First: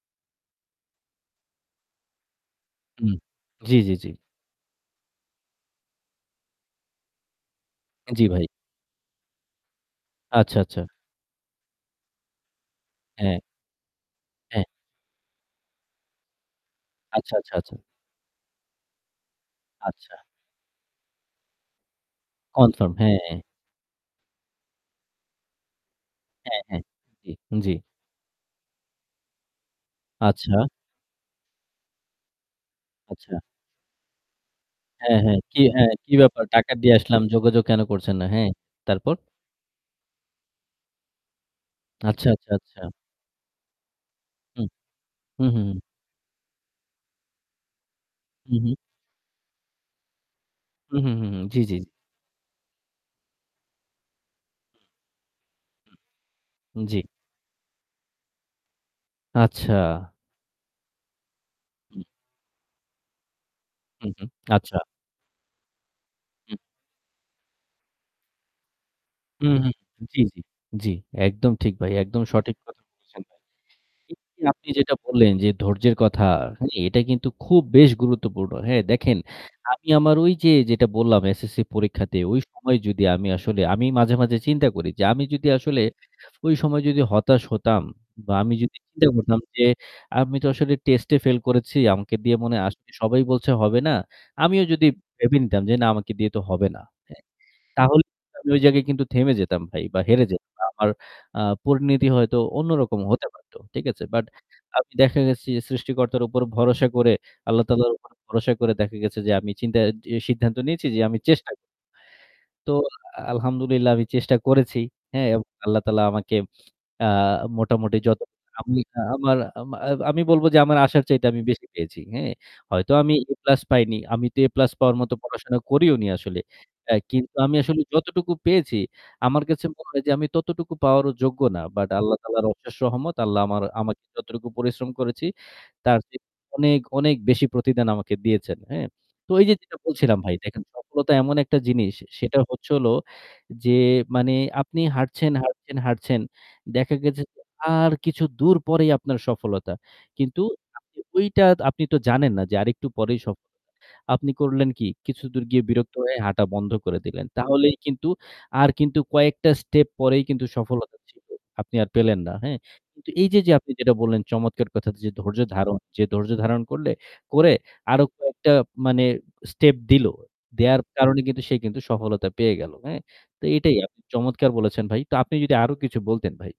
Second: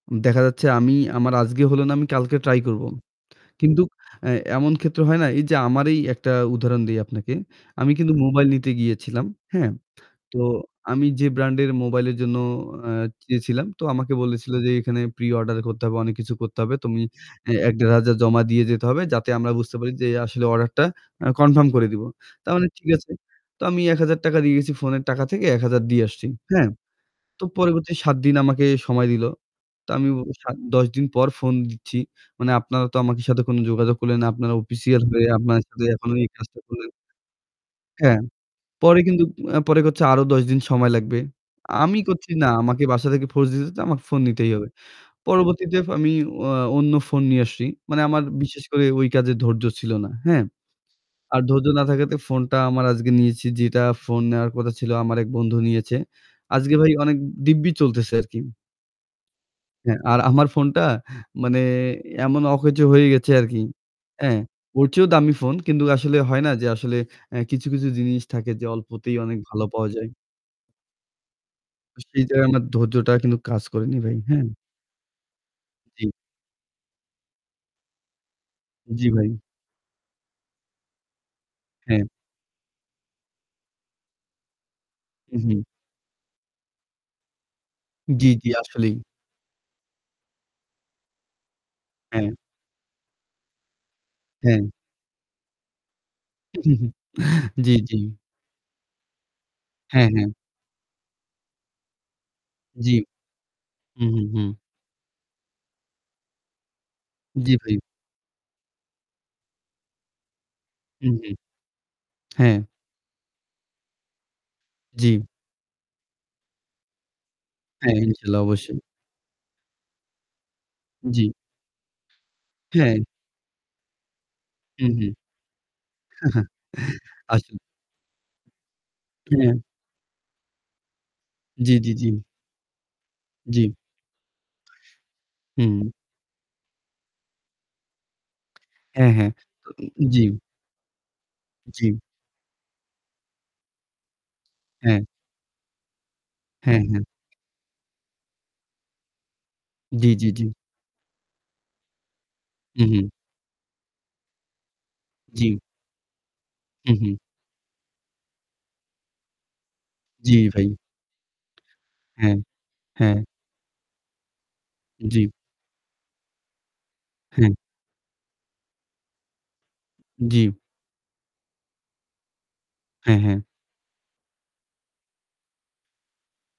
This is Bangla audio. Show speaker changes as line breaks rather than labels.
দেখা যাচ্ছে আমি আমার আজকে হলো না আমি কালকে ট্রাই করব।
উম জি,
কিন্তু
জি, জি।
অ্যা এমন ক্ষেত্র হয় না, এই যে আমার এই একটা উদাহরণ দেই আপনাকে। আমি
এ
কিন্তু
জি, ভাই।
মোবাইল নিতে গিয়েছিলাম, হ্যাঁ? তো
আচ্ছা, আচ্ছা।
আমি যে ব্র্যান্ডের মোবাইল এর জন্য অ্যা
হ্যাঁ।
গিয়েছিলাম, তো আমাকে বলেছিল
হ্যাঁ।
যে, "এখানে প্রি-অর্ডার করতে হবে, অনেক কিছু করতে হবে। তুমি
আচ্ছা,
এ
আচ্ছা, আচ্ছা।
১-১,৫০০ জমা দিয়ে যেতে হবে যাতে আমরা বুঝতে পারি যে
আচ্ছা।
আসলে অর্ডারটা আ কনফার্ম করে দিব।" তার মানে ঠিক
কনফার্ম,
আছে।
হ্যাঁ।
তো আমি ৳১,০০০ দিয়ে গেছি, ফোন এর টাকা থেকে ১,০০০ দিয়ে আসছি,
হ্যাঁ,
হ্যাঁ।
হ্যাঁ। জি,
তো
জি।
পরবর্তীতে ৭ দিন আমাকে সময় দিল। তো আমি ও সা
আচ্ছা।
১০ দিন পর ফোন দিচ্ছি, "মানে আপনারা তো আমাদের
আচ্ছা।
সাথে কোনো যোগাযোগ করলেন না। আপনারা অফিসিয়াল
হ্যাঁ,
হয়ে
হ্যাঁ। কি
আপনারা যদি
হ্যাঁ, কি
এখনো এই
ব্যাপার?
কাজটা
টাকা
করেন।"
দিয়ে আসলাম যোগাযোগ কেনো করছেন
হ্যাঁ।
না, হ্যাঁ?
পরে
তারপর?
কিন্তু অ্যা পরে কচ্ছে আরও ১০ দিন সময় লাগবে। আমি
আচ্ছা,
কচ্ছি, "না।
আচ্ছা, আচ্ছা।
আমাকে বাসা থেকে ফোর্স দিতেছে যে আমাকে ফোন নিতেই
হুম।
হবে।"
হুম, হুম, হুম।
পরবর্তীতে আমি অ্যা অন্য ফোন নিয়ে আসছি। মানে আমার
হুম,
বিশেষ
হুম।
করে ওই কাজে ধৈর্য ছিল না, হ্যাঁ?
হুম, হুম, হুম,
আর
হুম। জি,
ধৈর্য
জি, জি।
না থাকাতে ফোন টা আমার আজকে নিয়েছি, যেটা ফোন নেওয়ার কথা
উম।
ছিল আমার এক বন্ধু নিয়েছে। আজকে
হুম।
ভাই
জি।
অনেক দিব্যি চলতেছে আর কি। হ্যাঁ,
আচ্ছা।
আর আমার ফোনটা মানে
হুম।
এমন অকেজো হয়ে গেছে আর কি,
হুম, হুম।
হ্যাঁ?
আচ্ছা।
ওর চেয়েও দামি ফোন কিন্তু আসলে হয় না
হুম।
যে আসলে এ কিছু, কিছু জিনিস থাকে যে অল্পতেই অনেক
হুম,
ভালো
হুম।
পাওয়া যায়।
জি, জি। জি। একদম ঠিক ভাই,
আ সেই
একদম
জায়গায়
সঠিক
আমার
কথা
ধৈর্যটা
বলছেন
কিন্তু
ভাই।
কাজ করেনি ভাই,
এইযে
হ্যাঁ?
আপনি যেটা বললেন যে ধৈর্য্যের
জি।
কথা, হ্যাঁ? এটা কিন্তু খুব বেশ গুরুত্বপূর্ণ। হ্যাঁ?
জি,
দেখেন
ভাই।
আমি আমার ওই যে যেটা বললাম SSC
হ্যাঁ।
পরীক্ষাতে ওই সময় যদি আমি আসলে আমি মাঝে, মাঝে চিন্তা করি যে আমি
উ
যদি
হুম।
আসলে ওই সময় যদি হতাশ হতাম
জি,
বা
জি,
আমি যদি
আসলেই।
চিন্তা করতাম যে আমি তো আসলে টেস্টে ফেল করেছি, আমাকে
হ্যাঁ।
দিয়ে মনে হয় আসলে সবাই বলছে হবে না। আমিও
হ্যাঁ।
যদি ভেবে নিতাম যে, "না আমাকে দিয়ে তো হবে না।" হ্যাঁ?
জি, জি।
তাহলে আমি ওই জায়গায় কিন্তু থেমে যেতাম ভাই বা
হ্যাঁ,
হেরে
হ্যাঁ।
যেতাম। আমার, আ পরিণতি হয়তো
জি।
অন্যরকম হতে পারতো। ঠিক আছে?
হুম, হুম,
বাট
হুম।
আমি দেখা গেছে সৃষ্টিকর্তার উপর ভরসা করে,
জি,
আল্লাহ
ভাই।
তাআলার উপর ভরসা করে দেখা গেছে যে আমি চিন্তা যে সিদ্ধান্ত নিয়েছি যে
হুম,
আমি
হুম।
চেষ্টা করব।
হ্যাঁ।
তো আলহামদুলিল্লাহ আমি চেষ্টা করেছি,
জি।
হ্যাঁ? এবং আল্লাহ তাআলা আমাকে আ
হ্যাঁ।
মোটামুটি যত
ইনশাল্লাহ,
আমি
অবশ্যই।
আমার আমা আমি বলবো যে আমার আশার
জি।
চাইতে বেশি পেয়েছি, হ্যাঁ? হয়তো
হ্যাঁ।
আমি 'এ প্লাস' পাইনি, আমিতো 'এ প্লাস'
হুম,
পাওয়ার
হুম।
মতো পড়াশোনা করিওনি আসলে। অ্যা কিন্তু
আসলে।
আসলে আমি যতটুকু পেয়েছি, আমার
হ্যাঁ।
কাছে মনে হয় যে আমি ততোটুকু পাওয়ারও যোগ্য না।
জি,
বাট
জি,
আল্লাহ
জি।
তাআলার অশেষ রহমত আল্লাহ
জি।
আমার আমাকে যতটুকু পরিশ্রম করেছি,
হুম।
তারচেয়ে অনেক, অনেক বেশি প্রতিদান আমাকে দিয়েছেন, হ্যাঁ?
হ্যাঁ, হ্যাঁ।
তো এইযে যেটা
তো
বলছিলাম
জি।
ভাই, দেখেন সফলতা এমন একটা জিনিস,
জি।
সেটা হচ্ছে হলো যে মানে আপনি
হ্যাঁ।
হাঁটছেন, হাঁটছেন, হাঁটছেন।
হ্যাঁ,
দেখা
হ্যাঁ।
গেছে যে আর কিছু দূর পরেই আপনার সফলতা
জি, জি,
কিন্তু
জি।
আপনি ওইটা আপনিতো তো জানেন না যে
উ
আরেকটু
হুম।
পরেই সফল। আপনি করলেন কি কিছুদূর
জি।
গিয়ে বিরক্ত হয়ে হাটা বন্ধ
উম
করে
হুম।
দিলেন, তাহলেই কিন্তু আর কিন্তু কয়েকটা স্টেপ পরেই
জি,
কিন্তু
ভাই।
সফলতা ছিলো, আপনি আর পেলেন না,
হ্যাঁ।
হ্যাঁ? কিন্তু
হ্যাঁ।
এইযে, যে আপনি যেটা বললেন যে চমৎকার কথা যে
জি।
ধৈর্য ধারণ, যে ধৈর্য ধারণ করলে
হ্যাঁ।
করে আরো কয়েকটা মানে স্টেপ দিলো,
জি।
দেওয়ার কারনে কিন্তু সে কিন্তু সফলটা পেয়ে গেলো। হ্যাঁ?
হ্যাঁ, হ্যাঁ।
তো এইটাই আপনি চমৎকার বলেছেন ভাই। তা আপনি যদি আরো কিছু বলতেন ভাই।